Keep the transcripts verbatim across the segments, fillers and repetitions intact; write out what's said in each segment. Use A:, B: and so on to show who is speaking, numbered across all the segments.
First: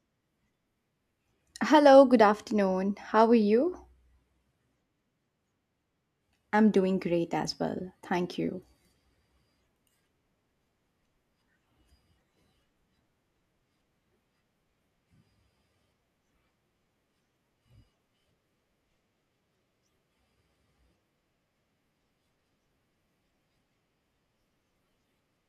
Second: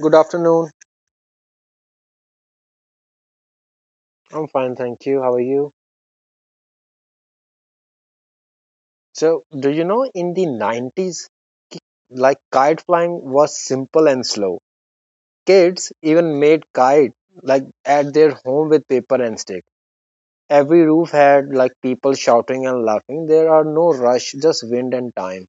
A: Good afternoon.
B: Hello, good afternoon. How are you?
A: I'm fine, thank you. How are you?
B: I'm doing great as well. Thank you.
A: So, do you know in the nineties, ki- like kite flying was simple and slow. Kids even made kite like at their home with paper and stick. Every roof had like people shouting and laughing. There are no rush, just wind and time.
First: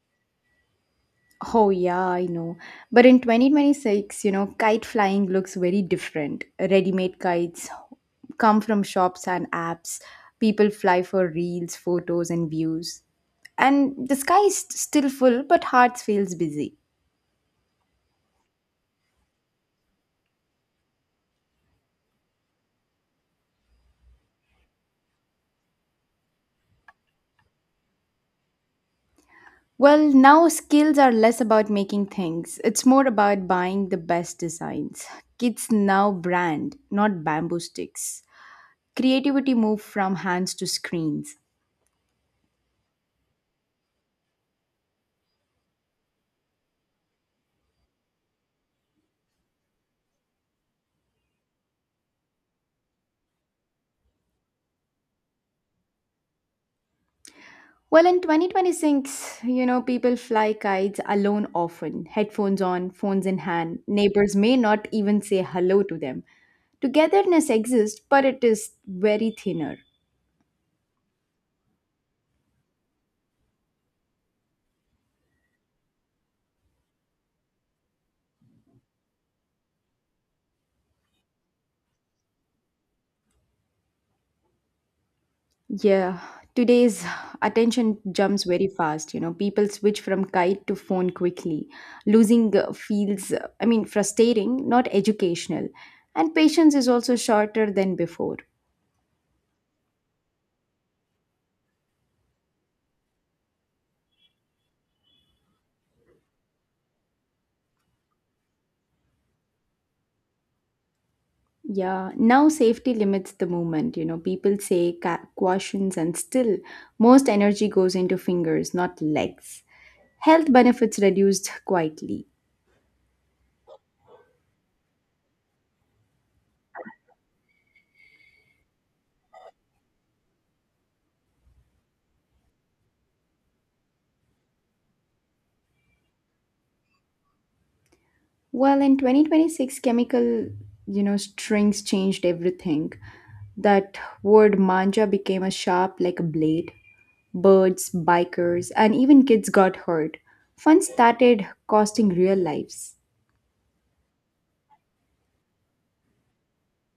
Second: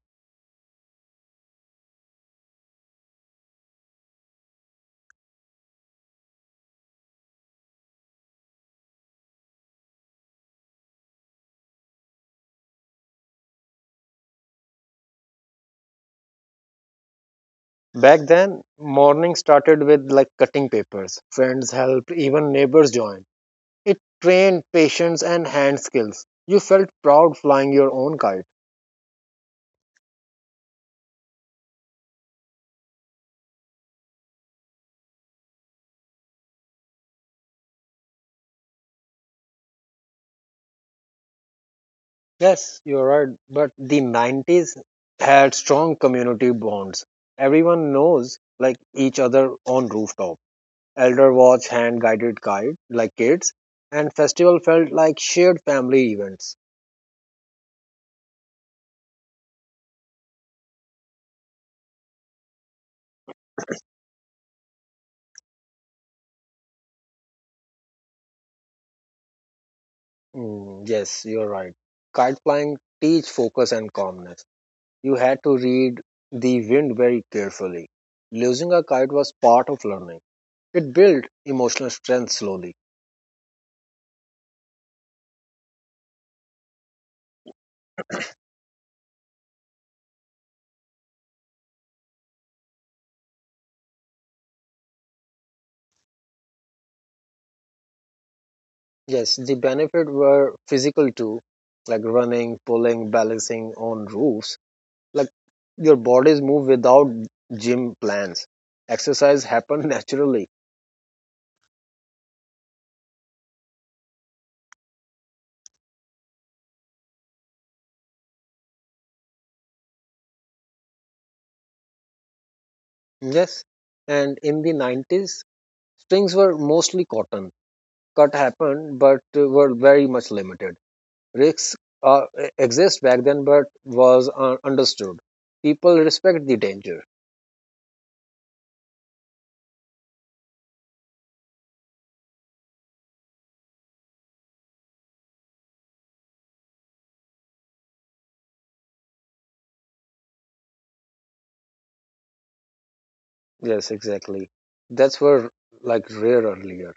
B: Oh, yeah, I know. But in twenty twenty-six, you know, kite flying looks very different. Ready made kites come from shops and apps. People fly for reels, photos, and views. And the sky is still full, but hearts feels busy.
A: Back then, morning started with like cutting papers. Friends helped, even neighbors joined. It trained patience and hand skills. You felt proud flying your own kite.
B: Well, now skills are less about making things. It's more about buying the best designs. Kids now brand, not bamboo sticks. Creativity moved from hands to screens.
A: Yes, you're right. But the nineties had strong community bonds. Everyone knows like each other on rooftop. Elder watch hand guided kite like kids, and festival felt like shared family events.
B: Well, in twenty twenty-six, you know, people fly kites alone often, headphones on, phones in hand. Neighbors may not even say hello to them. Togetherness exists, but it is very thinner.
A: Mm, yes, you're right. Kite flying teach focus and calmness. You had to read the wind very carefully. Losing a kite was part of learning. It built emotional strength slowly.
B: Yeah, today's attention jumps very fast. You know, people switch from kite to phone quickly. Losing uh, feels, uh, I mean, frustrating, not educational. And patience is also shorter than before.
A: Yes, the benefit were physical too, like running, pulling, balancing on roofs. Like your bodies move without gym plans. Exercise happened naturally.
B: Yeah, now safety limits the movement. You know, people say ca- cautions, and still, most energy goes into fingers, not legs. Health benefits reduced quietly.
A: Yes, and in the nineties, strings were mostly cotton. Cut happened, but uh, were very much limited. Risks uh, e- exist back then, but was uh, understood. People respect the danger.
B: Well, in twenty twenty-six, chemical, you know, strings changed everything. That word manja became a sharp like a blade. Birds, bikers, and even kids got hurt. Fun started costing real lives.
A: Yes, exactly. That's were like rare earlier.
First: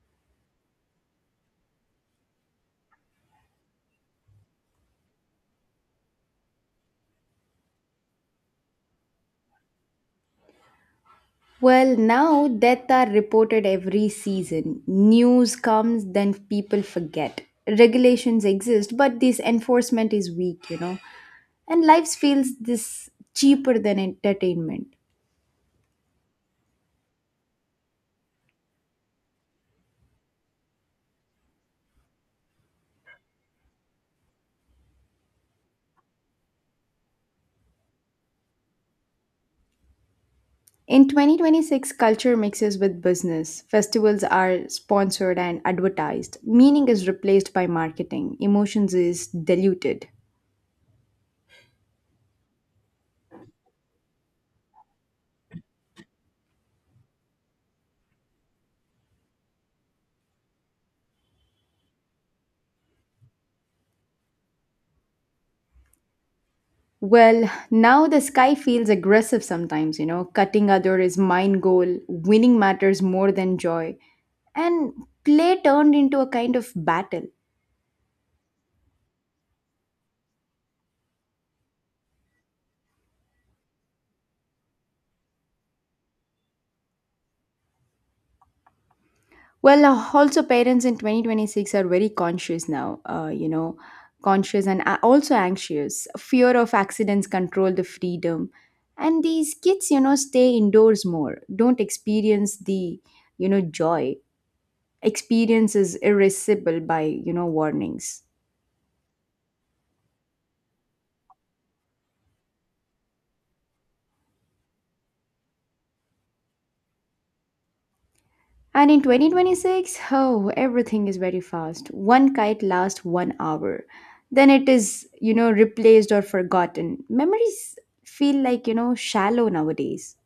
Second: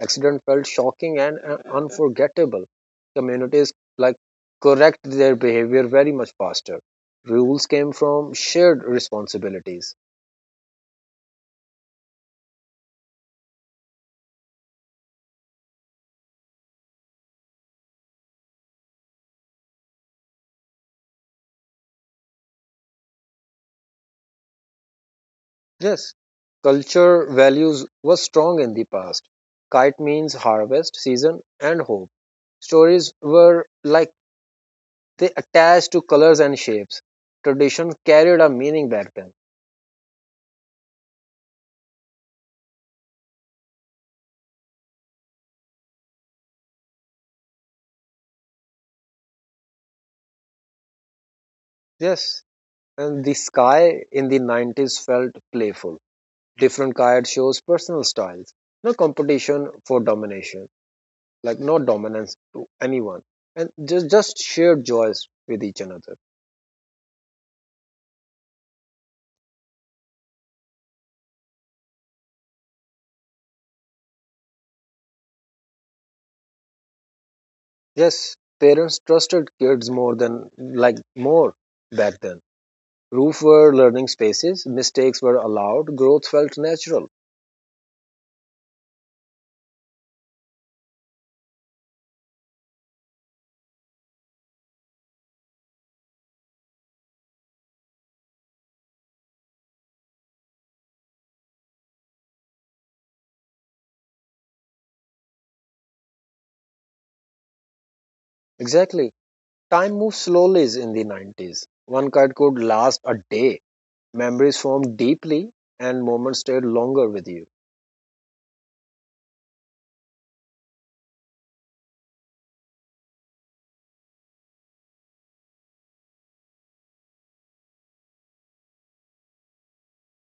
A: Accident felt shocking and uh, unforgettable. Communities like correct their behavior very much faster. Rules came from shared responsibilities.
B: Well, now death are reported every season. News comes, then people forget. Regulations exist, but this enforcement is weak, you know. And life feels this cheaper than entertainment.
A: Yes, culture values was strong in the past. Kite means harvest, season, and hope. Stories were like they attached to colors and shapes. Tradition carried a meaning back then.
B: In twenty twenty-six, culture mixes with business. Festivals are sponsored and advertised. Meaning is replaced by marketing. Emotions is diluted.
A: Yes, and the sky in the nineties felt playful, different card shows personal styles, no competition for domination, like no dominance to anyone, and just just shared joys with each another.
B: Well, now the sky feels aggressive sometimes, you know. Cutting other is mine goal. Winning matters more than joy. And play turned into a kind of battle.
A: Yes, parents trusted kids more than, like, more back then. Roof were learning spaces, mistakes were allowed, growth felt natural.
B: Well, uh, also parents in twenty twenty-six are very conscious now, uh, you know, conscious and a- also anxious. Fear of accidents control the freedom. And these kids, you know, stay indoors more, don't experience the, you know, joy. Experience is irascible by, you know, warnings.
A: Exactly. Time moved slowly in the nineties. One card could last a day, memories formed deeply, and moments stayed longer with you.
B: And in twenty twenty six, oh, everything is very fast. One kite lasts one hour. Then it is, you know, replaced or forgotten. Memories feel like, you know, shallow nowadays.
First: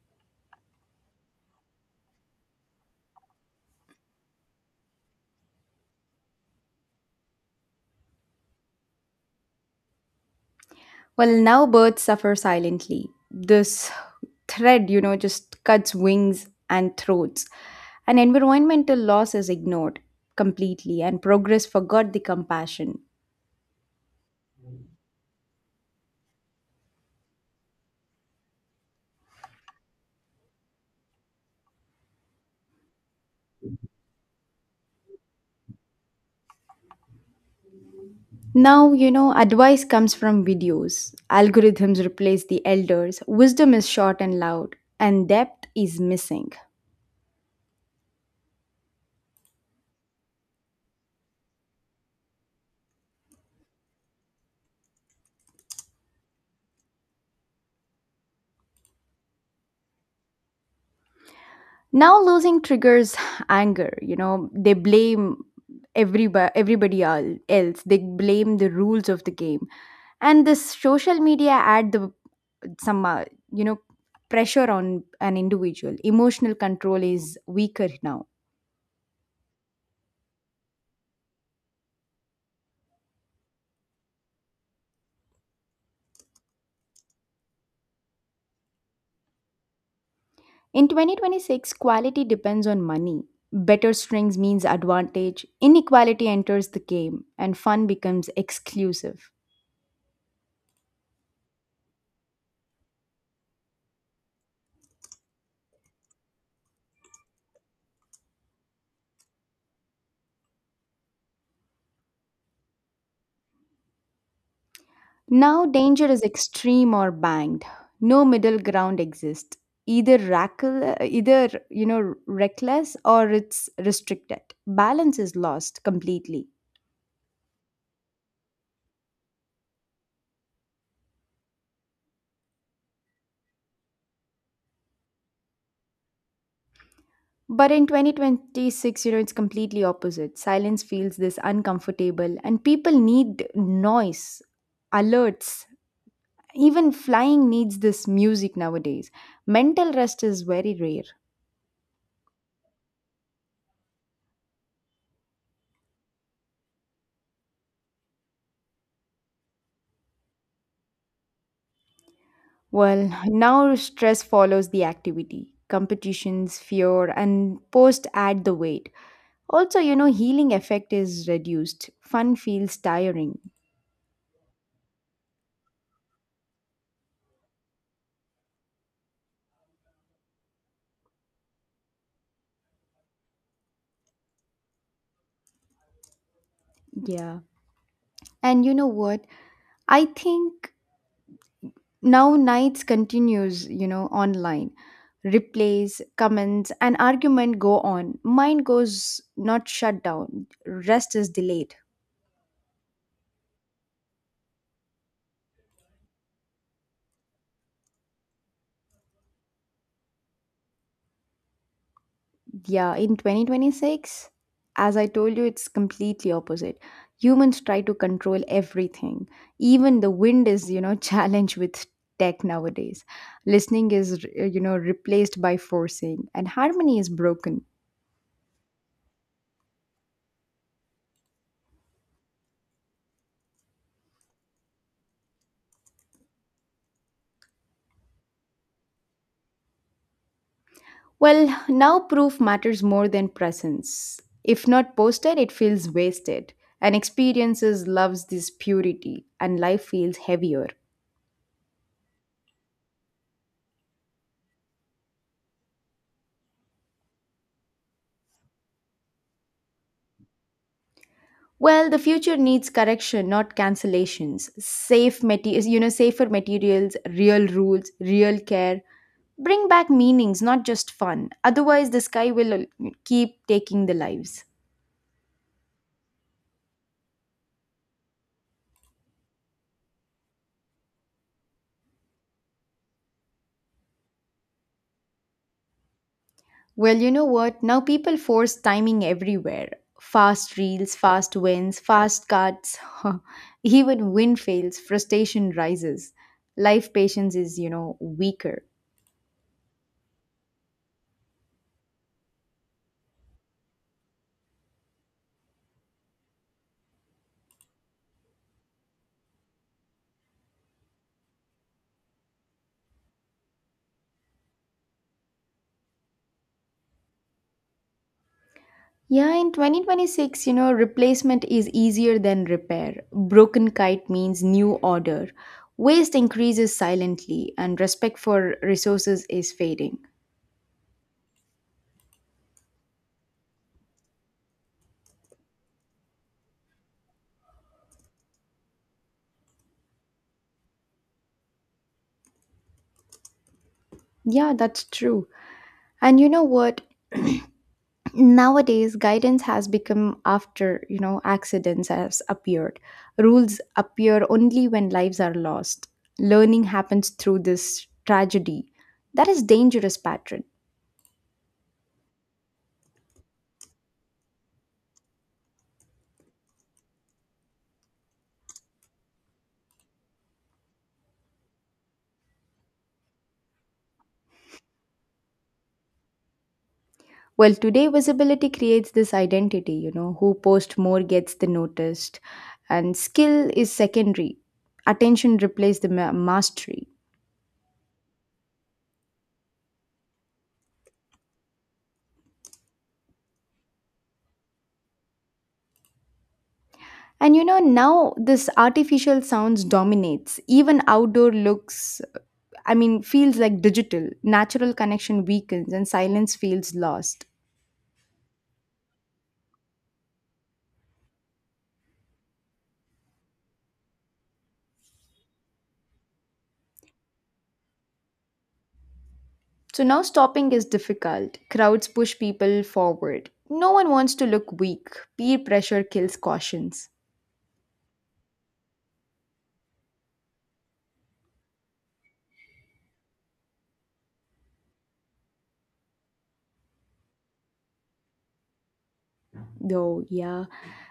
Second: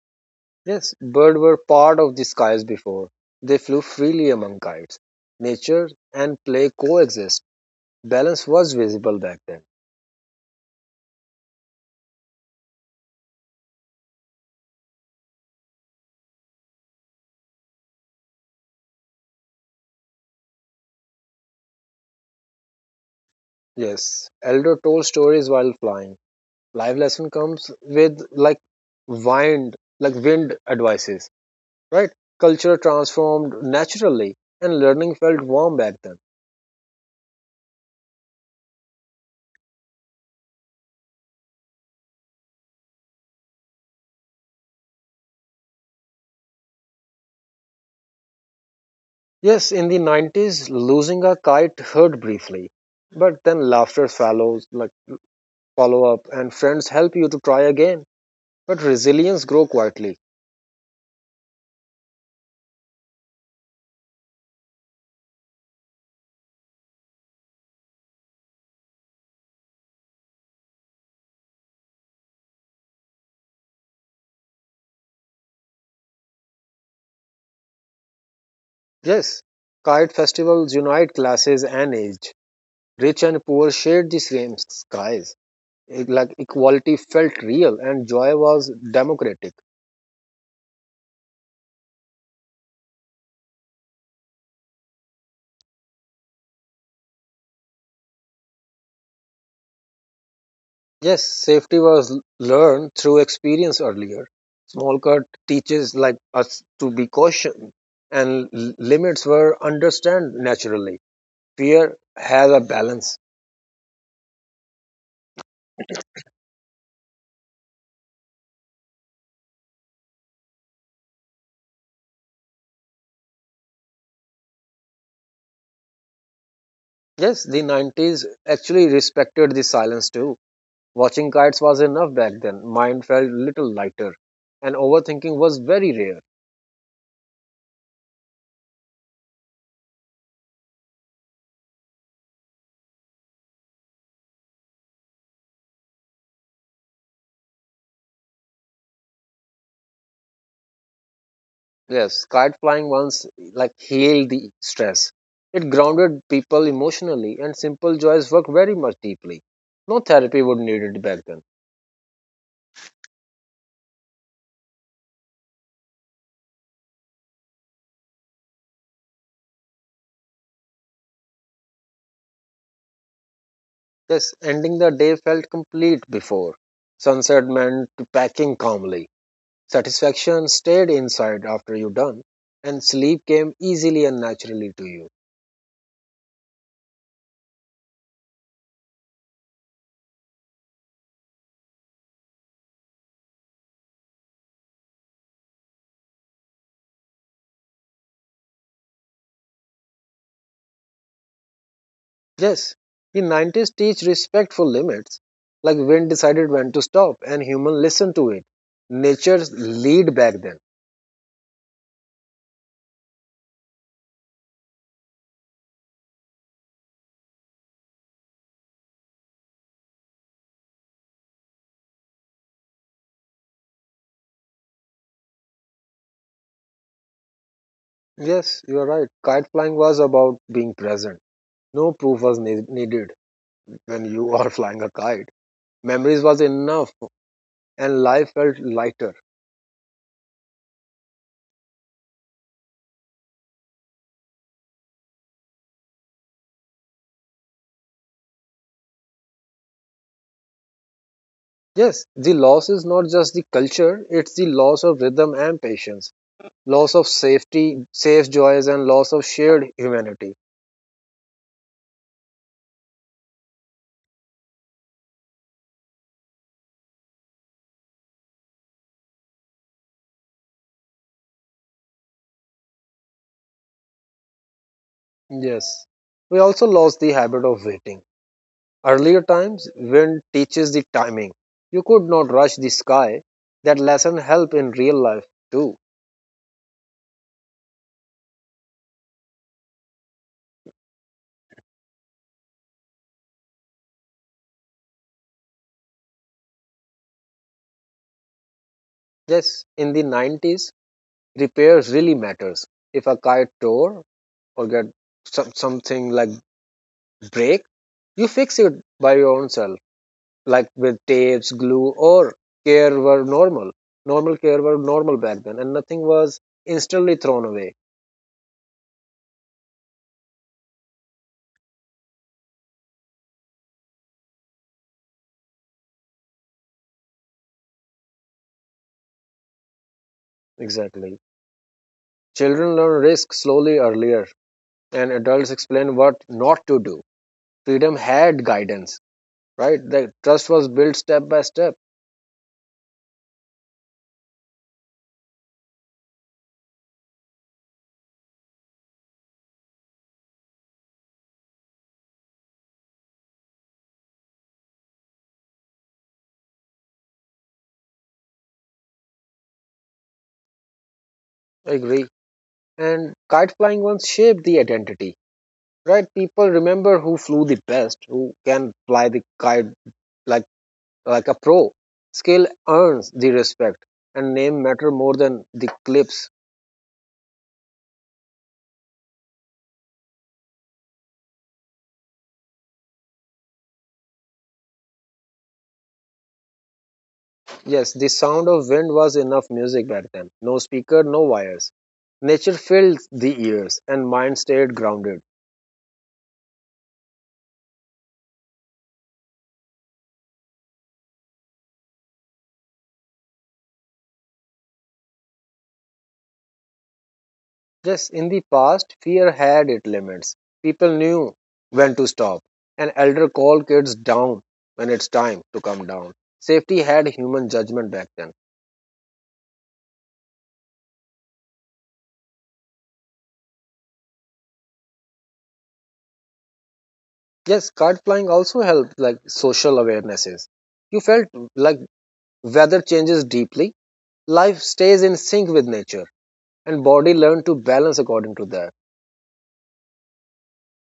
A: Yes, birds were part of the skies before. They flew freely among kites. Nature and play coexist. Balance was visible back then.
B: Well, now birds suffer silently. This thread, you know, just cuts wings and throats. And environmental loss is ignored completely, and progress forgot the compassion.
A: Yes, elder told stories while flying. Live lesson comes with like wind, like wind advices, right? Culture transformed naturally and learning felt warm back then.
B: Now, you know, advice comes from videos. Algorithms replace the elders. Wisdom is short and loud, and depth is missing.
A: Yes, in the nineties, losing a kite hurt briefly, but then laughter follows, like follow up, and friends help you to try again. But resilience grow quietly.
B: Now, losing triggers anger. You know, they blame everybody, everybody el- else. They blame the rules of the game, and this social media add the some uh, you know pressure on an individual. Emotional control is weaker now.
A: Yes, kite festivals unite classes and age. Rich and poor shared the same skies. It- Like equality felt real and joy was democratic.
B: In twenty twenty-six, quality depends on money. Better strings means advantage, inequality enters the game, and fun becomes exclusive.
A: Yes, safety was l- learned through experience earlier. Small cut teaches like us to be cautious and l- limits were understand naturally. Fear has a balance.
B: Now, danger is extreme or banged. No middle ground exists. Either rackle, either you know reckless or it's restricted. Balance is lost completely.
A: Yes, the nineties actually respected the silence too. Watching kites was enough back then. Mind felt little lighter, and overthinking was very rare.
B: But in twenty twenty-six, you know, it's completely opposite. Silence feels this uncomfortable, and people need noise, alerts. Even flying needs this music nowadays. Mental rest is very rare.
A: Yes, kite flying once like healed the stress. It grounded people emotionally, and simple joys work very much deeply. No therapy would need it back then.
B: Well, now stress follows the activity. Competitions, fear, and post add the weight. Also, you know, healing effect is reduced. Fun feels tiring.
A: Yes, ending the day felt complete before. Sunset meant packing calmly. Satisfaction stayed inside after you done, and sleep came easily and naturally to you.
B: Yeah. And you know what? I think now nights continues, you know, online. Replays, comments, and argument go on. Mind goes not shut down. Rest is delayed.
A: Yes, the nineties teach respectful limits. Like wind decided when to stop and human listened to it. Nature's lead back then.
B: Yeah, in twenty twenty-six, as I told you, it's completely opposite. Humans try to control everything. Even the wind is, you know, challenged with tech nowadays. Listening is, uh, you know, replaced by forcing, and harmony is broken.
A: Yes, you are right. Kite flying was about being present. No proof was ne- needed when you are flying a kite. Memories was enough and life felt lighter.
B: Well, now proof matters more than presence. If not posted, it feels wasted. And experiences loves this purity, and life feels heavier.
A: Yes, the loss is not just the culture, it's the loss of rhythm and patience, loss of safety, safe joys, and loss of shared humanity.
B: Well, the future needs correction, not cancellations. Safe materials, you know, safer materials, real rules, real care. Bring back meanings, not just fun. Otherwise, the sky will uh, keep taking the lives.
A: Yes, we also lost the habit of waiting. Earlier times wind teaches the timing. You could not rush the sky. That lesson help in real life too.
B: Well, you know what? Now people force timing everywhere. Fast reels, fast wins, fast cuts. Even win fails, frustration rises. Life patience is, you know, weaker.
A: Yes, in the nineties, repairs really matters. If a kite tore or get some, something like break, you fix it by your own self, like with tapes, glue, or care were normal. Normal care were normal back then, and nothing was instantly thrown away.
B: Yeah, in twenty twenty-six, you know, replacement is easier than repair. Broken kite means new order. Waste increases silently, and respect for resources is fading.
A: Exactly. Children learn risk slowly earlier, and adults explain what not to do, freedom had guidance, right? The trust was built step by step.
B: Yeah, that's true. And you know what? Nowadays, guidance has become after, you know, accidents has appeared. Rules appear only when lives are lost. Learning happens through this tragedy. That is dangerous pattern.
A: I agree. And kite flying once shaped the identity, right? People remember who flew the best, who can fly the kite like like a pro. Skill earns the respect, and name matter more than the clips.
B: Well, today visibility creates this identity, you know, who posts more gets the noticed, and skill is secondary. Attention replaces the ma- mastery.
A: Yes, the sound of wind was enough music back then. No speaker, no wires. Nature filled the ears, and mind stayed grounded.
B: And you know, now this artificial sounds dominates. Even outdoor looks, I mean, feels like digital. Natural connection weakens and silence feels lost.
A: Yes, in the past, fear had its limits. People knew when to stop. An elder called kids down when it's time to come down. Safety had human judgment back then.
B: So now stopping is difficult. Crowds push people forward. No one wants to look weak. Peer pressure kills cautions.
A: Yes, kite flying also helped like social awarenesses. You felt like weather changes deeply, life stays in sync with nature, and body learned to balance according to that.
B: Though, yeah.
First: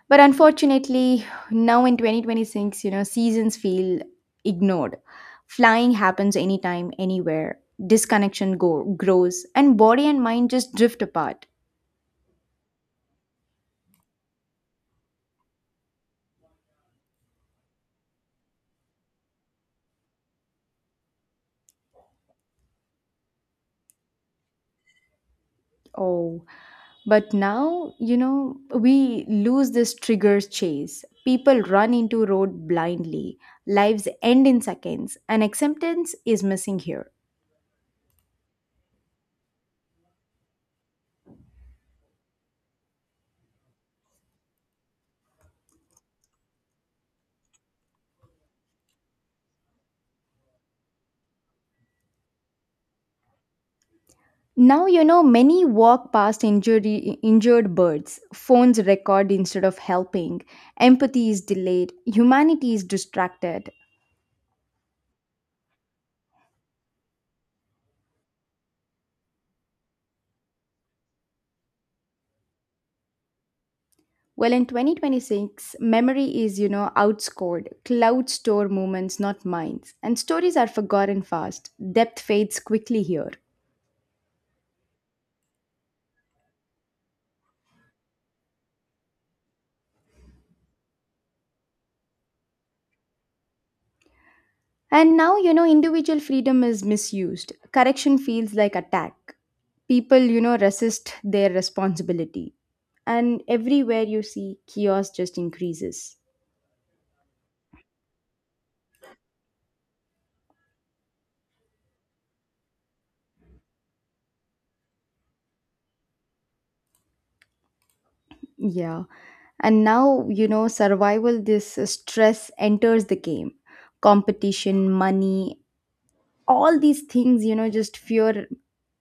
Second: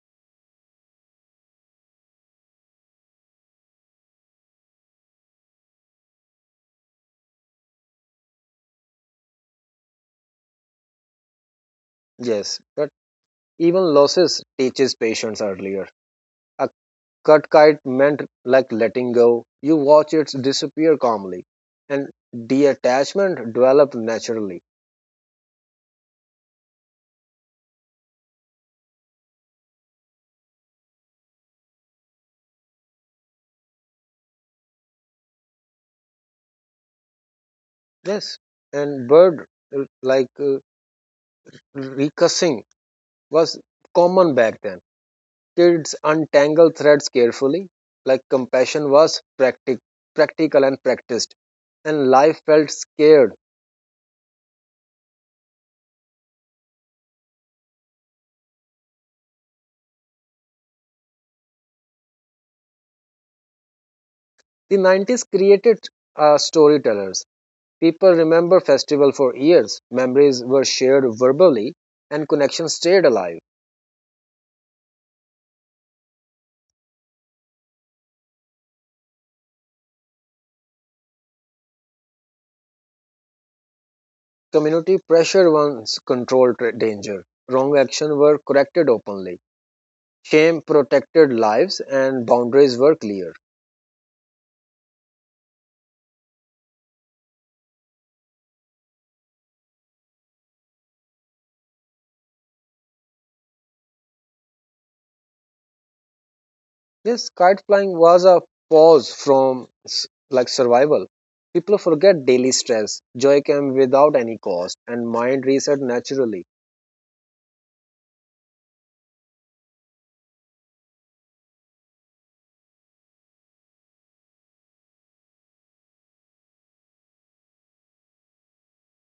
B: But unfortunately, now in twenty twenty-six, you know, seasons feel ignored. Flying happens anytime, anywhere. Disconnection go- grows, and body and mind just drift apart.
A: Yes, but even losses teaches patience earlier. A Cut-kite meant like letting go. You watch it disappear calmly, and detachment developed naturally.
B: Oh, but now, you know, we lose this triggers chase. People run into road blindly. Lives end in seconds, and acceptance is missing here.
A: Yes, and bird uh, like uh, recussing was common back then. Kids untangle threads carefully, like compassion was practic- practical and practiced, and life felt scared.
B: Now, you know, many walk past injury, injured birds. Phones record instead of helping. Empathy is delayed. Humanity is distracted.
A: The nineties created uh, storytellers. People remember festival for years. Memories were shared verbally, and connection stayed alive.
B: Well, in twenty twenty-six, memory is, you know, outscored. Clouds store moments, not minds. And stories are forgotten fast. Depth fades quickly here.
A: Community pressure once controlled tra- danger. Wrong actions were corrected openly. Shame protected lives and boundaries were clear.
B: And now, you know, individual freedom is misused. Correction feels like attack. People, you know, resist their responsibility. And everywhere you see, chaos just increases.
A: This kite flying was a pause from s- like survival. People forget daily stress. Joy came without any cost and mind reset naturally.
B: Yeah. And now, you know, survival, this stress enters the game. Competition, money, all these things, you know, just fear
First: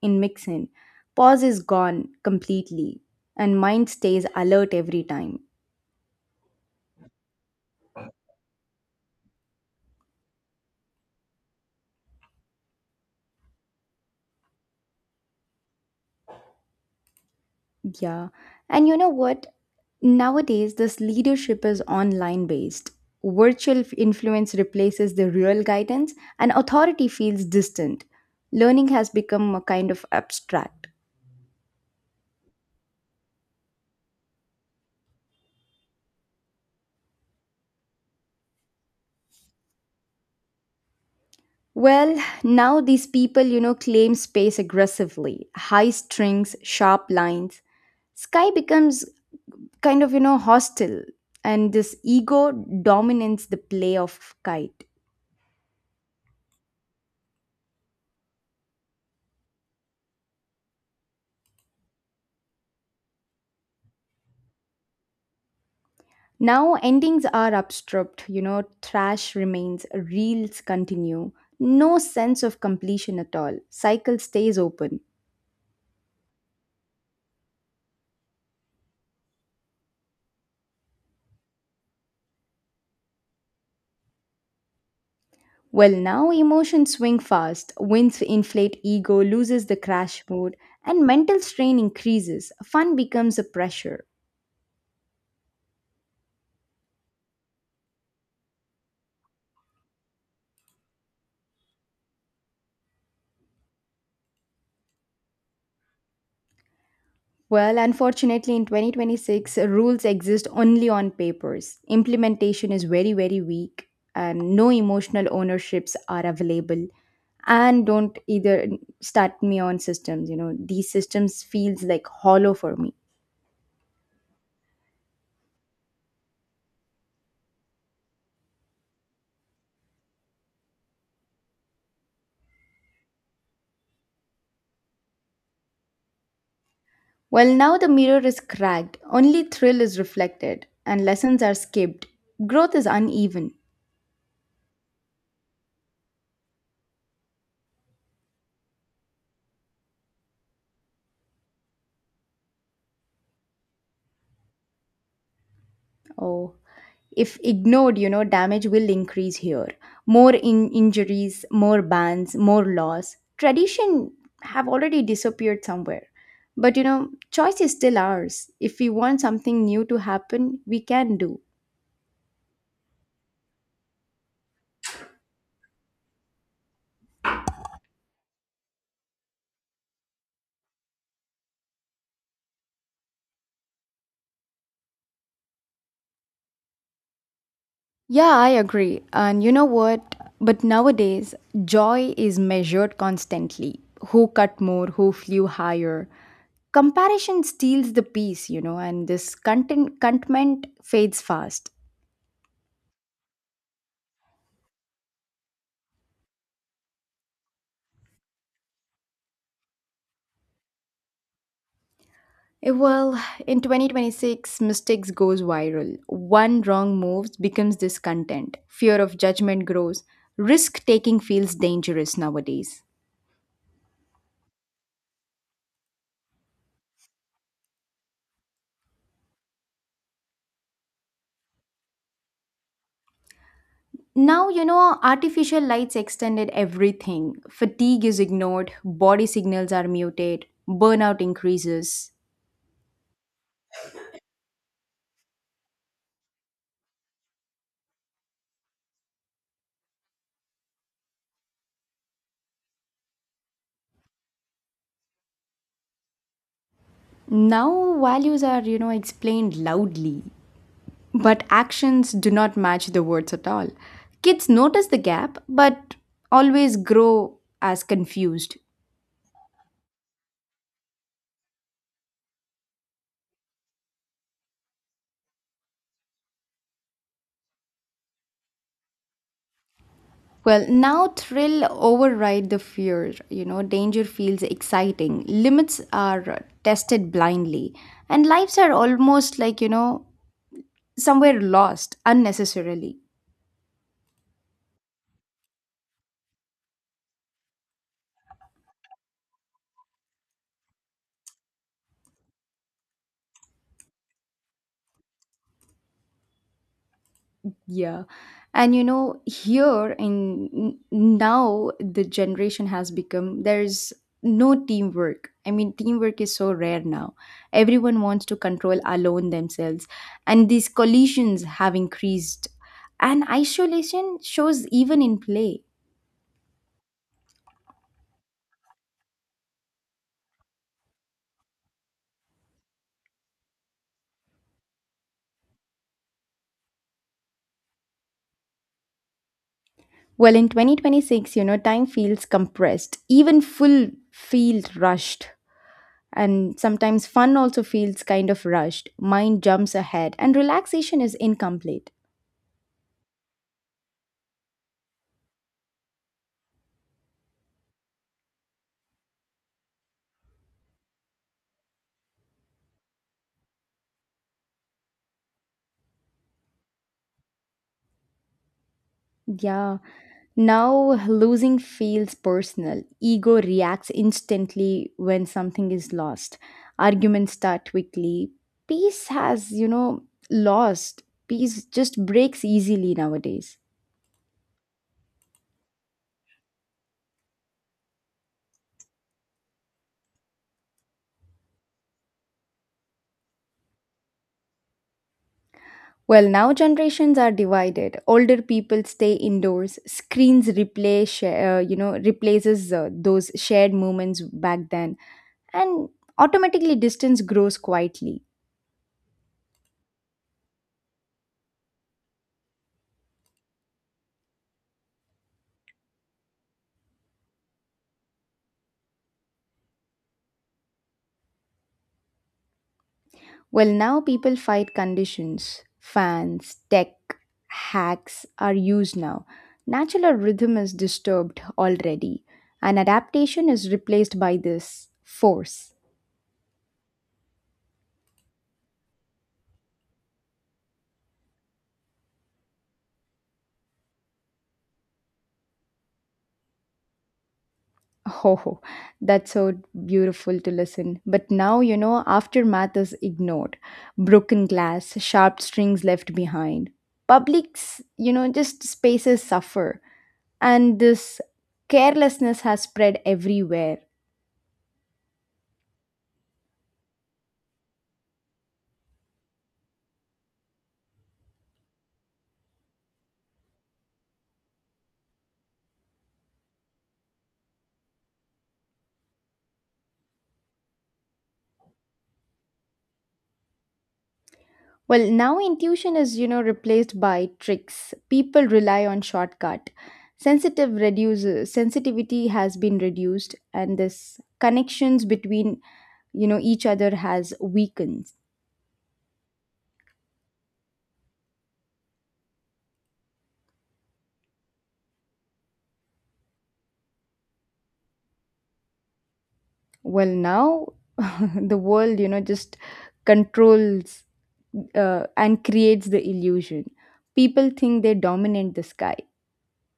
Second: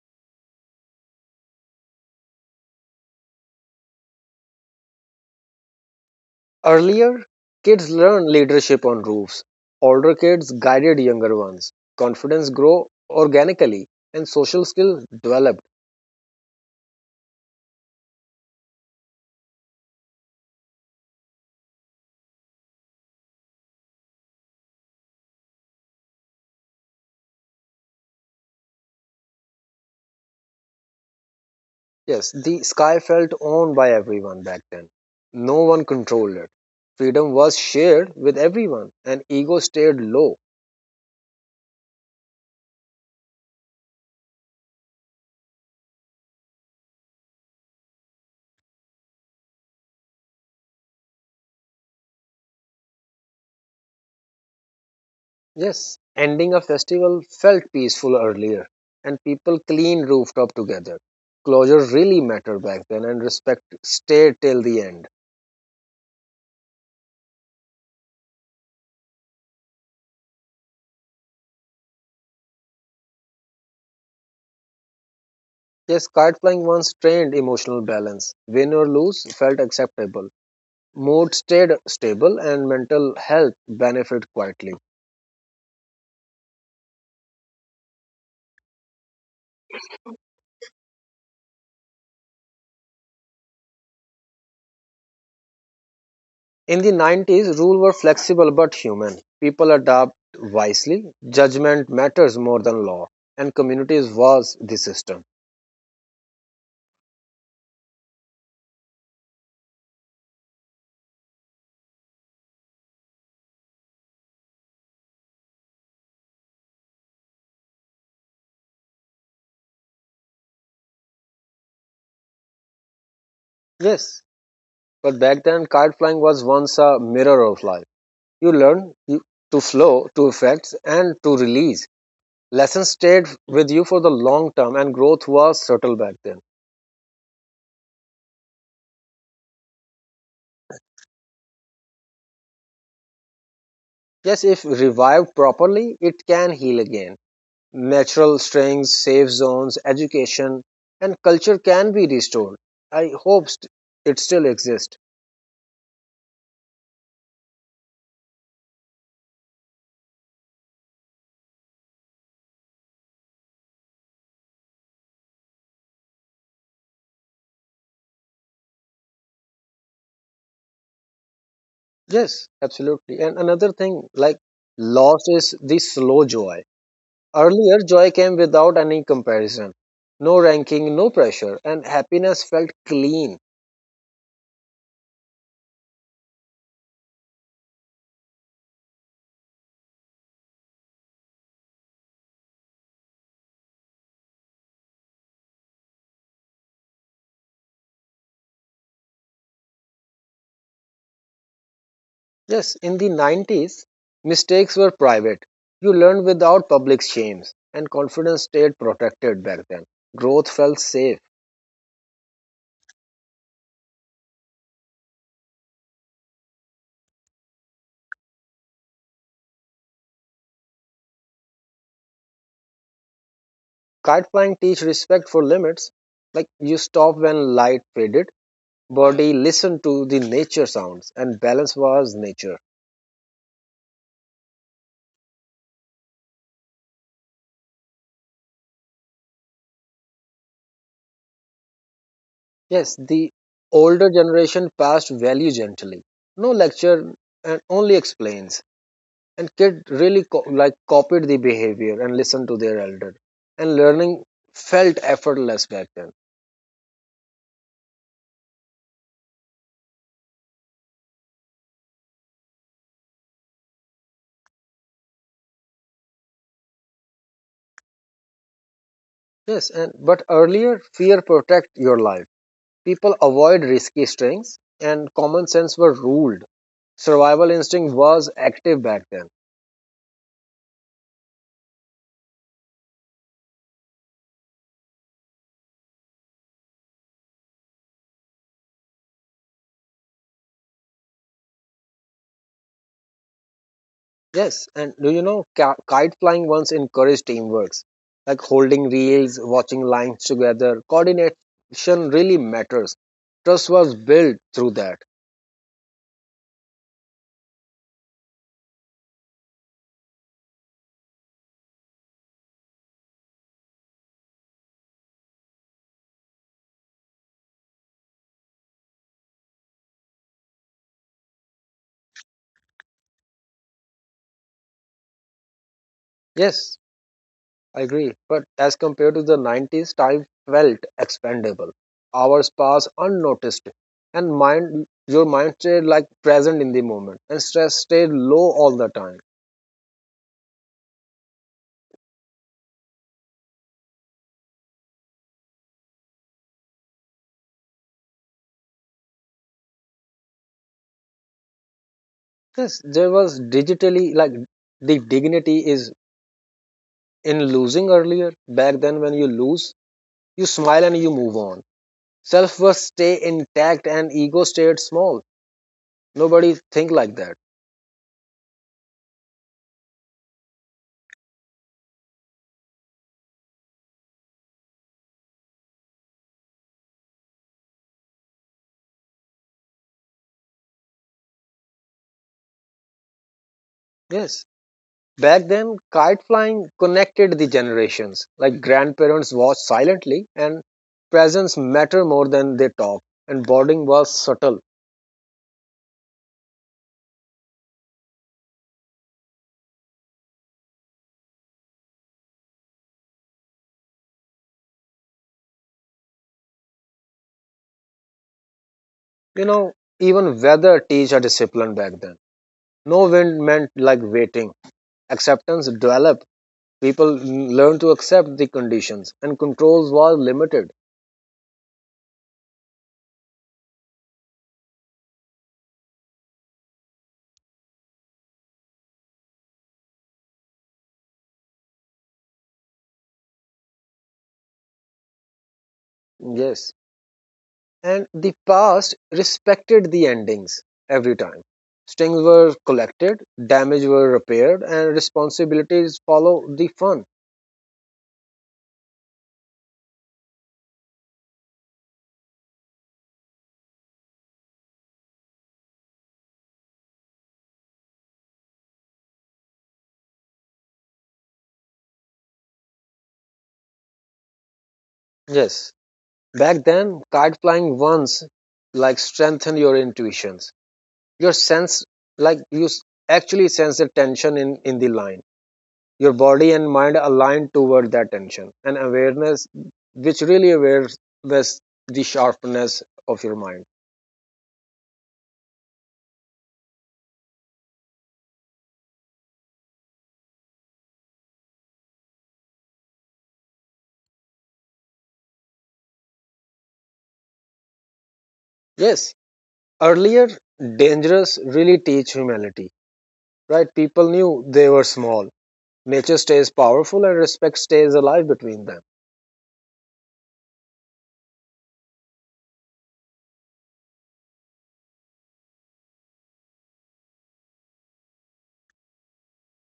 B: in mix in. Pause is gone completely. And mind stays alert every time.
A: Earlier, kids learned leadership on roofs. Older kids guided younger ones. Confidence grow organically and social skills develop.
B: Yeah. And you know what? Nowadays, this leadership is online based. Virtual f- influence replaces the real guidance, and authority feels distant. Learning has become a kind of abstract.
A: Yes, the sky felt owned by everyone back then. No one controlled it. Freedom was shared with everyone, and ego stayed low.
B: Well, now these people, you know, claim space aggressively high strings, sharp lines. Sky becomes kind of, you know, hostile, and this ego dominates the play of kite.
A: Yes, ending a festival felt peaceful earlier, and people cleaned rooftop together. Closure really mattered back then, and respect stayed till the end.
B: Now endings are abstract, you know, trash remains, reels continue, no sense of completion at all, cycle stays open.
A: Yes, kite flying once trained emotional balance. Win or lose felt acceptable. Mood stayed stable, and mental health benefited quietly.
B: Well, now emotions swing fast, wins inflate ego, loses the crash mode, and mental strain increases, fun becomes a pressure.
A: In the nineties, rules were flexible but human. People adapt wisely. Judgment matters more than law, and communities was the system.
B: Well, unfortunately, in twenty twenty-six, rules exist only on papers. Implementation is very, very weak, and no emotional ownerships are available. And don't either start me on systems. You know, these systems feels like hollow for me.
A: Yes, but back then, kite flying was once a mirror of life. You learn you- to flow, to effects, and to release. Lessons stayed with you for the long term, and growth was subtle back then.
B: Well, now the mirror is cracked. Only thrill is reflected, and lessons are skipped. Growth is uneven.
A: Yes, if revived properly, it can heal again. Natural strengths, safe zones, education, and culture can be restored. I hope st- it still exists.
B: Oh. If ignored, you know, damage will increase here. More in- injuries, more bans, more laws. Tradition have already disappeared somewhere. But you know, choice is still ours. If we want something new to happen, we can do.
A: Yes, absolutely. And another thing, like loss is the slow joy. Earlier, joy came without any comparison, no ranking, no pressure, and happiness felt clean.
B: Yeah, I agree. And you know what? But nowadays, joy is measured constantly. Who cut more, who flew higher. Comparison steals the peace, you know, and this content contentment fades fast.
A: Yes, in the nineties, mistakes were private. You learned without public shames, and confidence stayed protected back then. Growth felt safe.
B: Eh, Well, in twenty twenty-six, mistakes goes viral. One wrong move becomes this content. Fear of judgment grows. Risk taking feels dangerous nowadays.
A: Kite flying teach respect for limits, like you stop when light faded, body listen to the nature sounds and balance was nature.
B: Now, you know, artificial lights extended everything. Fatigue is ignored, body signals are muted, burnout increases.
A: Yes, the older generation passed value gently, no lecture and only explains, and kid really co- like copied the behavior and listened to their elder, and learning felt effortless back then.
B: Now, values are, you know, explained loudly, but actions do not match the words at all. Kids notice the gap, but always grow as confused.
A: Yes, and but earlier, fear protect your life, people avoid risky strings, and common sense were ruled. Survival instinct was active back then.
B: Well, now thrill override the fear. You know, danger feels exciting. Limits are tested blindly, and lives are almost like you know somewhere lost unnecessarily.
A: Yes, and do you know ki- kite flying once encouraged teamwork, like holding reels, watching lines together. Coordination really matters. Trust was built through that.
B: Yeah. And you know, here in n- now the generation has become there's no teamwork. I mean, teamwork is so rare now. Everyone wants to control alone themselves, and these collisions have increased. And isolation shows even in play.
A: Yes, I agree. But as compared to the nineties, time felt expendable. Hours pass unnoticed, and mind your mind stayed like present in the moment, and stress stayed low all the time.
B: Well, in twenty twenty-six, you know, time feels compressed, even full feels rushed. And sometimes fun also feels kind of rushed. Mind jumps ahead, and relaxation is incomplete.
A: Yes, there was digitally like the dignity is in losing earlier. Back then, when you lose, you smile and you move on. Self worth stay intact and ego stayed small. Nobody think like that.
B: Yeah, now losing feels personal. Ego reacts instantly when something is lost. Arguments start quickly. Peace has, you know, lost. Peace just breaks easily nowadays.
A: Yes. Back then, kite flying connected the generations. Like grandparents watched silently, and presence matter more than they talk. And boarding was subtle.
B: Well, now generations are divided. Older people stay indoors. Screens replace, sha- uh, you know, replaces uh, those shared moments back then, and automatically distance grows quietly.
A: You know, even weather teach a discipline back then. No wind meant like waiting. Acceptance developed, people learn to accept the conditions and controls were limited.
B: Well, now people fight conditions. Fans, tech, hacks are used now. Natural rhythm is disturbed already, and adaptation is replaced by this force.
A: Yes. And the past respected the endings every time. Strings were collected, damage were repaired, and responsibilities follow the fun.
B: Oh, that's so beautiful to listen. But now, you know, aftermath is ignored. Broken glass, sharp strings left behind. Publics, you know, just spaces suffer. And this carelessness has spread everywhere.
A: Yes. Back then, card flying once like strengthened your intuitions. Your sense, like you s- actually sense the tension in, in the line. Your body and mind aligned toward that tension and awareness, which really awares was the sharpness of your mind.
B: Well, now intuition is, you know, replaced by tricks. People rely on shortcut. Sensitive reduces sensitivity has been reduced and this connections between, you know, each other has weakened.
A: Yes. Earlier, dangerous really teach humility, right? People knew they were small. Nature stays powerful and respect stays alive between them.
B: Well, now the world, you know, just controls uh, and creates the illusion. People think they dominate the sky.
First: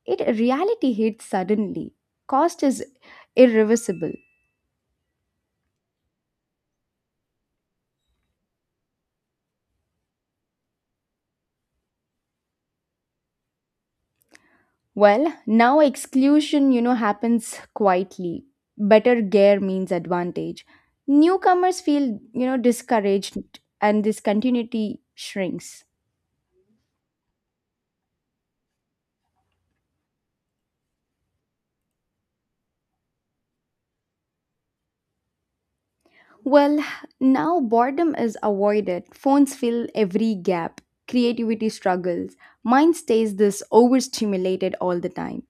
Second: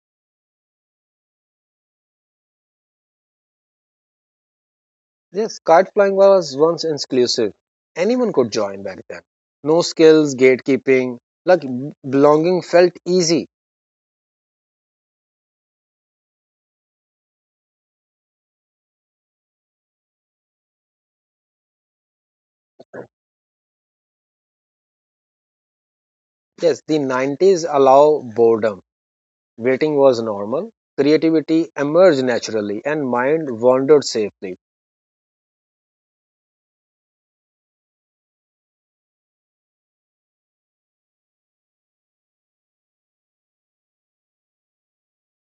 B: It reality hits suddenly. Cost is irreversible.
A: Yes, kite flying was once exclusive. Anyone could join back then. No skills, gatekeeping, like b- belonging felt easy.
B: Well, now exclusion, you know, happens quietly. Better gear means advantage. Newcomers feel, you know, discouraged and discontinuity shrinks.
A: Yes, the nineties allow boredom. Waiting was normal. Creativity emerged naturally and mind wandered safely.
B: Well, now boredom is avoided. Phones fill every gap. Creativity struggles. Mind stays this overstimulated all the time.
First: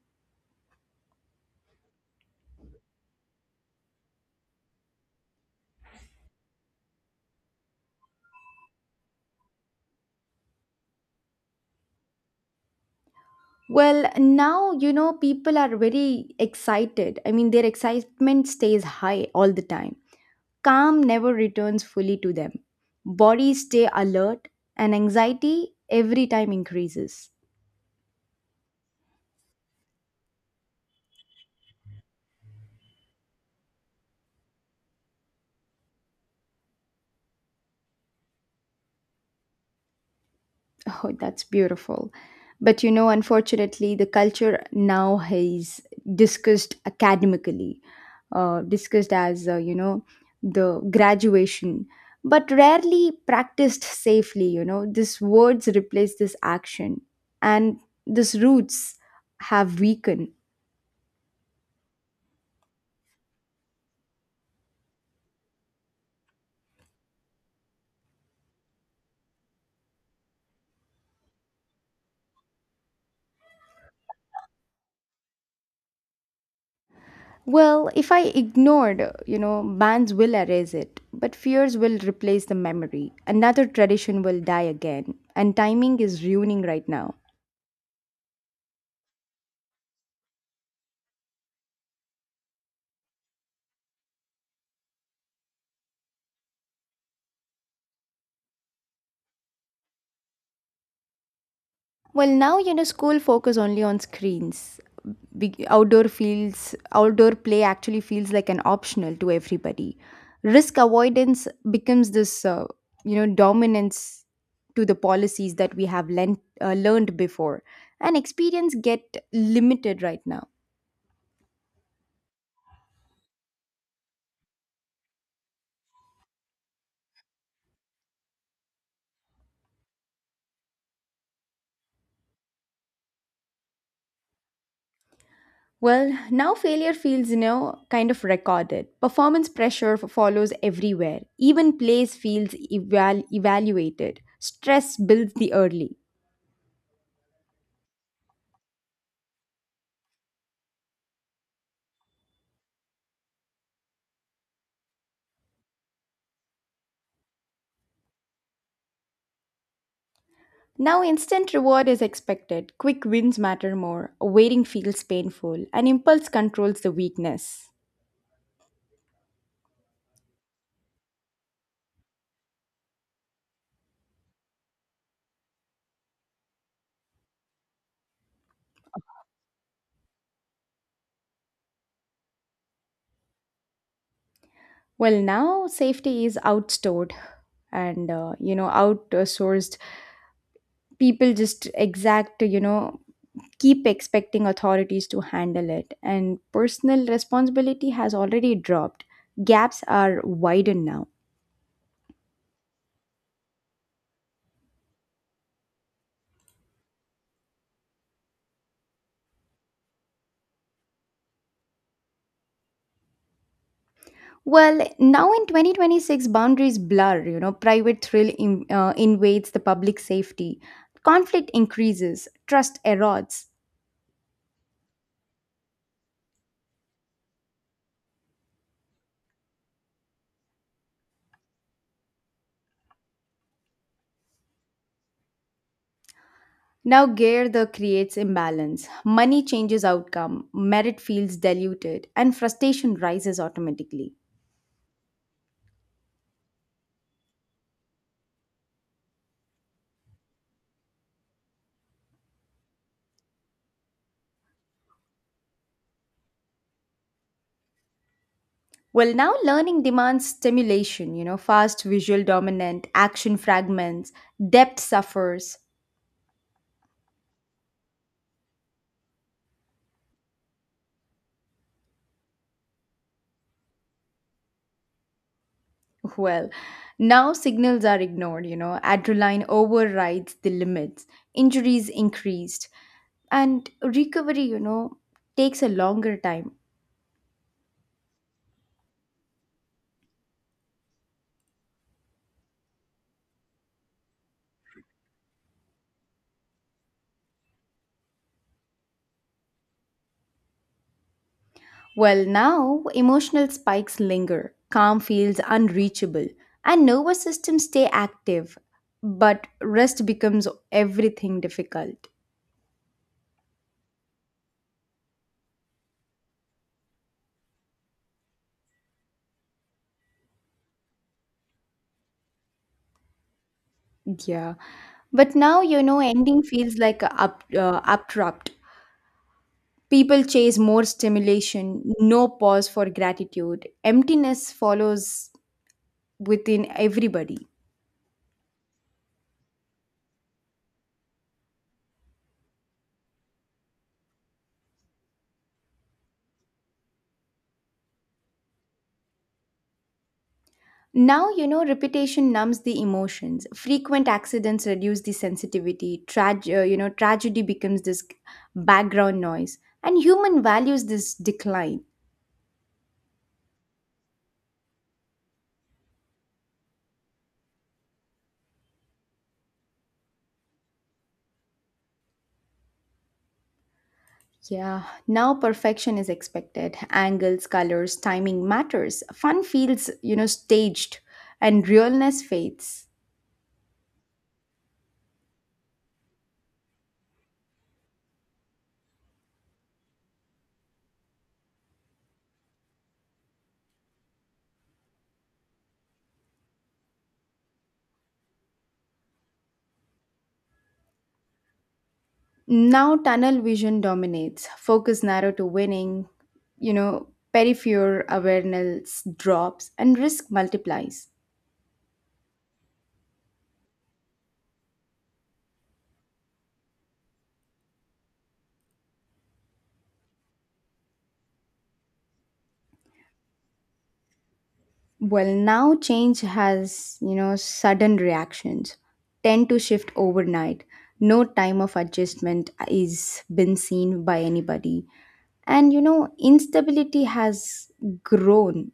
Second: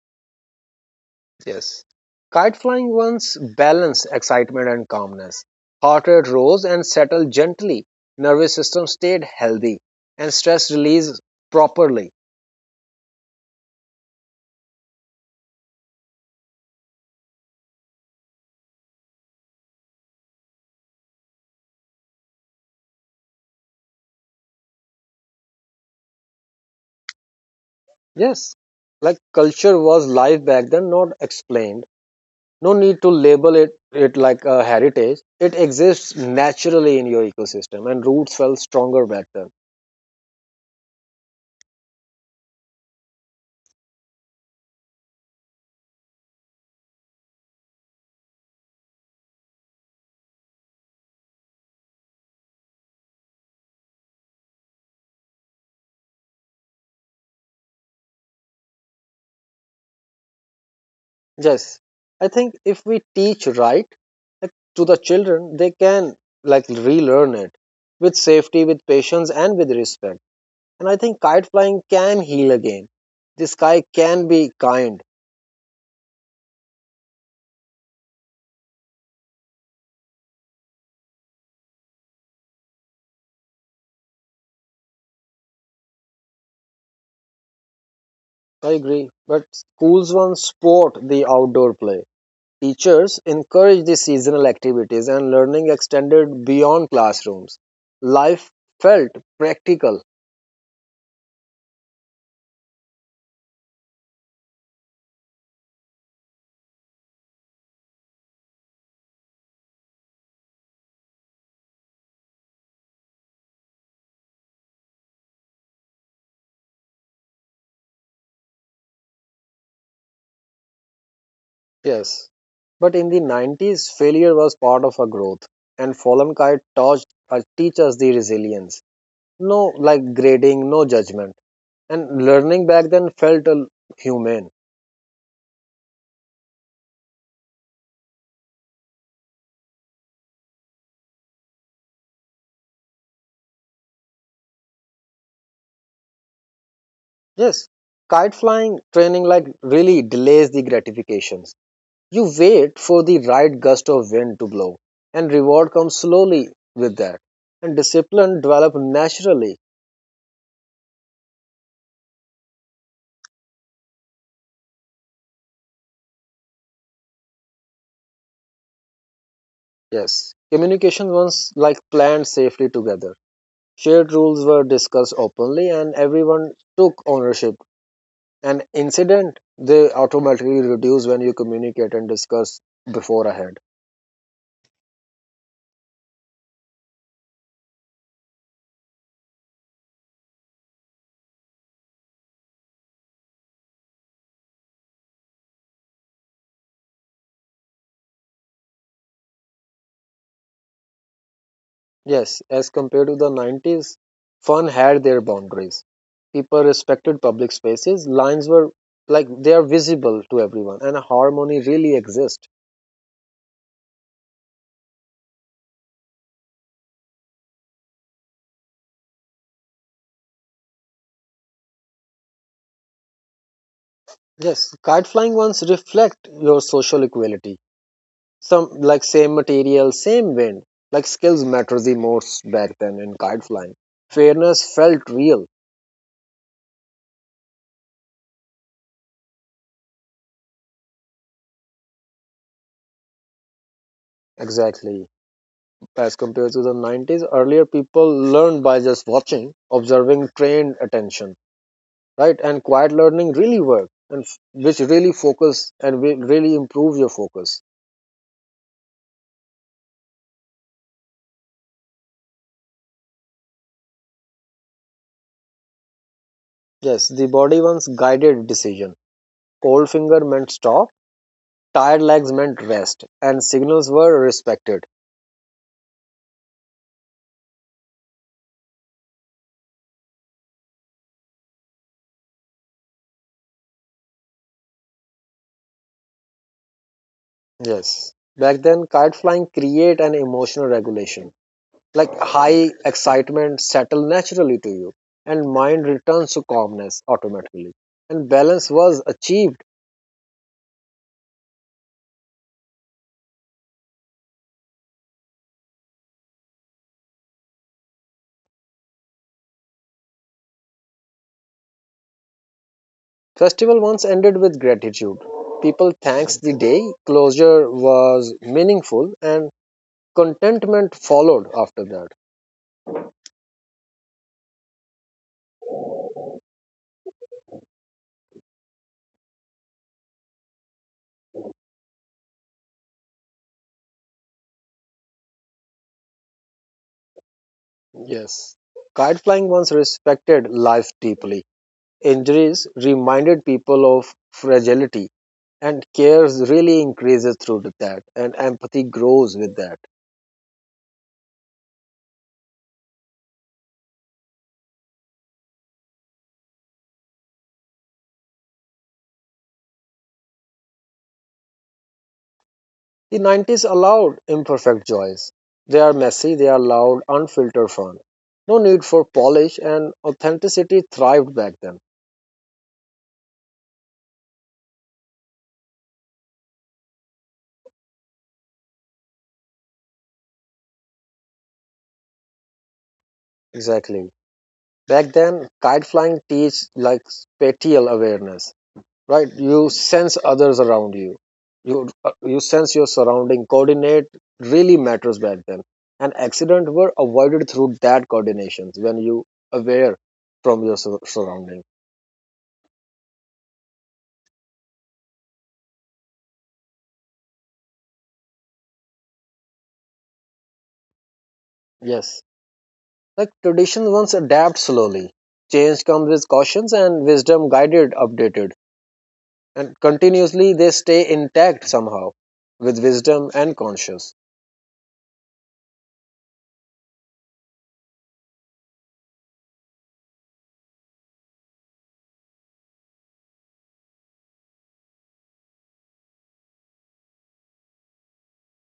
A: Yes. Kite flying once balance, excitement, and calmness. Heart rate rose and settled gently. Nervous system stayed healthy and stress released properly.
B: Well, now, you know, people are very excited. I mean, their excitement stays high all the time. Calm never returns fully to them. Bodies stay alert, and anxiety every time increases.
A: Yes. Like culture was live back then, not explained. No need to label it, it like a heritage. It exists naturally in your ecosystem and roots felt stronger back then.
B: Oh, that's beautiful. But you know, unfortunately, the culture now is discussed academically, uh, discussed as, uh, you know, the graduation, but rarely practiced safely. You know, these words replace this action, and these roots have weakened.
A: Yes, I think if we teach right, like, to the children, they can like relearn it with safety, with patience, and with respect. And I think kite flying can heal again. The sky can be kind.
B: Well, if I ignored, you know, bans will erase it, but fears will replace the memory. Another tradition will die again, and timing is ruining right now.
A: I agree. But schools once support the outdoor play. Teachers encourage the seasonal activities and learning extended beyond classrooms. Life felt practical.
B: Well, now, you know, school focus only on screens. Be- outdoor fields, outdoor play actually feels like an optional to everybody. Risk avoidance becomes this, uh, you know, dominance to the policies that we have lent, uh, learned before, and experience get limited right now.
A: Yes, but in the nineties, failure was part of our growth, and Fallen Kite taught uh, teach us the resilience. No like grading, no judgment, and learning back then felt uh, humane.
B: Well, now failure feels, you know, kind of recorded. Performance pressure f- follows everywhere. Even plays feels eval- evaluated. Stress builds the early.
A: Yes, kite flying training like really delays the gratifications. You wait for the right gust of wind to blow, and reward comes slowly with that. And discipline develop naturally.
B: Now instant reward is expected. Quick wins matter more. Waiting feels painful. And impulse controls the weakness.
A: Yes, communication once like planned safely together. Shared rules were discussed openly and everyone took ownership. An incident they automatically reduce when you communicate and discuss before ahead.
B: Well, now safety is outstored and uh, you know outsourced. People just exact, you know keep expecting authorities to handle it, and personal responsibility has already dropped. Gaps are widened now.
A: Yes, as compared to the nineties, fun had their boundaries. People respected public spaces, lines were like they are visible to everyone, and a harmony really exists.
B: Well, now in twenty twenty-six, boundaries blur, you know, private thrill in, uh, invades the public safety, conflict increases, trust erodes.
A: Yes, kite flying ones reflect your social equality. Some like same material, same wind. Like skills matters the most back then in kite flying. Fairness felt real.
B: Now, gear the creates imbalance. Money changes outcome, merit feels diluted, and frustration rises automatically.
A: Exactly. As compared to the nineties, earlier people learned by just watching, observing, trained attention, right? And quiet learning really worked, and f- which really focus and will really improve your focus.
B: Well, now learning demands stimulation, you know, fast visual dominant, action fragments, depth suffers.
A: Yes, the body wants guided decision. Cold finger meant stop, tired legs meant rest, and signals were respected.
B: Well, now signals are ignored, you know, adrenaline overrides the limits, injuries increased, and recovery, you know, takes a longer time.
A: Yes. Back then, kite flying create an emotional regulation. Like high excitement settle naturally to you, and mind returns to calmness automatically. And balance was achieved.
B: Well, now emotional spikes linger, calm feels unreachable, and nervous systems stay active, but rest becomes everything difficult.
A: Festival once ended with gratitude. People thanks the day. Closure was meaningful, and contentment followed after that.
B: Yeah. But now, you know, ending feels like a up, uh, abrupt. People chase more stimulation, no pause for gratitude. Emptiness follows within everybody.
A: Yes. Kite flying once respected life deeply. Injuries reminded people of fragility, and cares really increases through th- that, and empathy grows with that.
B: Now, you know, repetition numbs the emotions. Frequent accidents reduce the sensitivity. Trag- uh, you know, tragedy becomes this background noise. And human values this decline.
A: The nineties allowed imperfect joys. They are messy, they are loud, unfiltered fun. No need for polish, and authenticity thrived back then.
B: Yeah, now perfection is expected. Angles, colors, timing matters. Fun feels, you know, staged and realness fades.
A: Exactly. Back then, kite flying teach like spatial awareness. Right, you sense others around you, you uh, you sense your surrounding coordinate really matters back then, and accidents were avoided through that coordinations when you aware from your sur- surrounding.
B: Now tunnel vision dominates. Focus narrow to winning, you know, peripheral awareness drops and risk multiplies.
A: Yes, like traditions once adapt slowly, change comes with cautions and wisdom guided updated, and continuously they stay intact somehow with wisdom and conscious.
B: Well, now change has, you know, sudden reactions tend to shift overnight. No time of adjustment is been seen by anybody, and you know instability has grown.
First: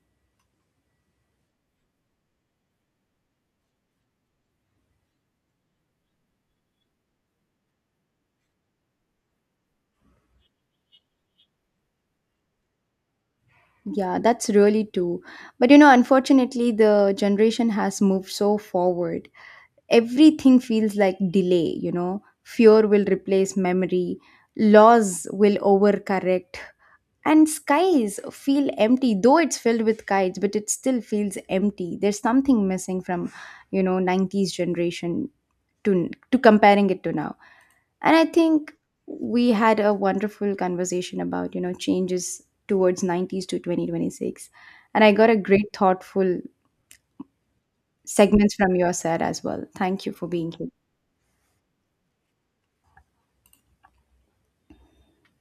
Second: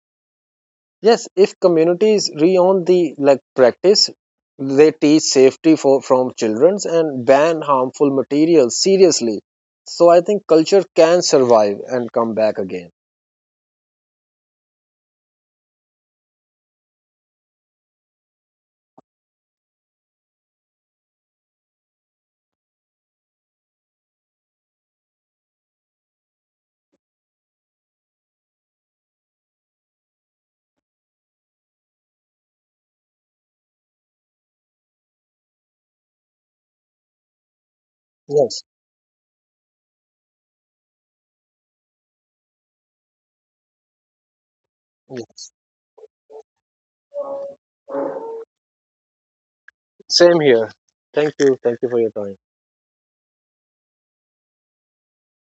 A: Yes, if communities reown the like practice, they teach safety for from childrens and ban harmful materials seriously. So I think culture can survive and come back again.
B: Yeah, that's really true, but you know unfortunately, the generation has moved so forward. Everything feels like delay. you know fear will replace memory, laws will overcorrect, and skies feel empty. Though it's filled with kites, but it still feels empty. There's something missing from, you know nineties generation to to comparing it to now. And I
A: Yes.
B: think we had a wonderful conversation about, you know, changes towards nineties to twenty twenty-six. And I got a
A: Yeah.
B: great thoughtful segments from your side as well. Thank you for
A: Same
B: being
A: here.
B: here.
A: Thank you. Thank you for your time.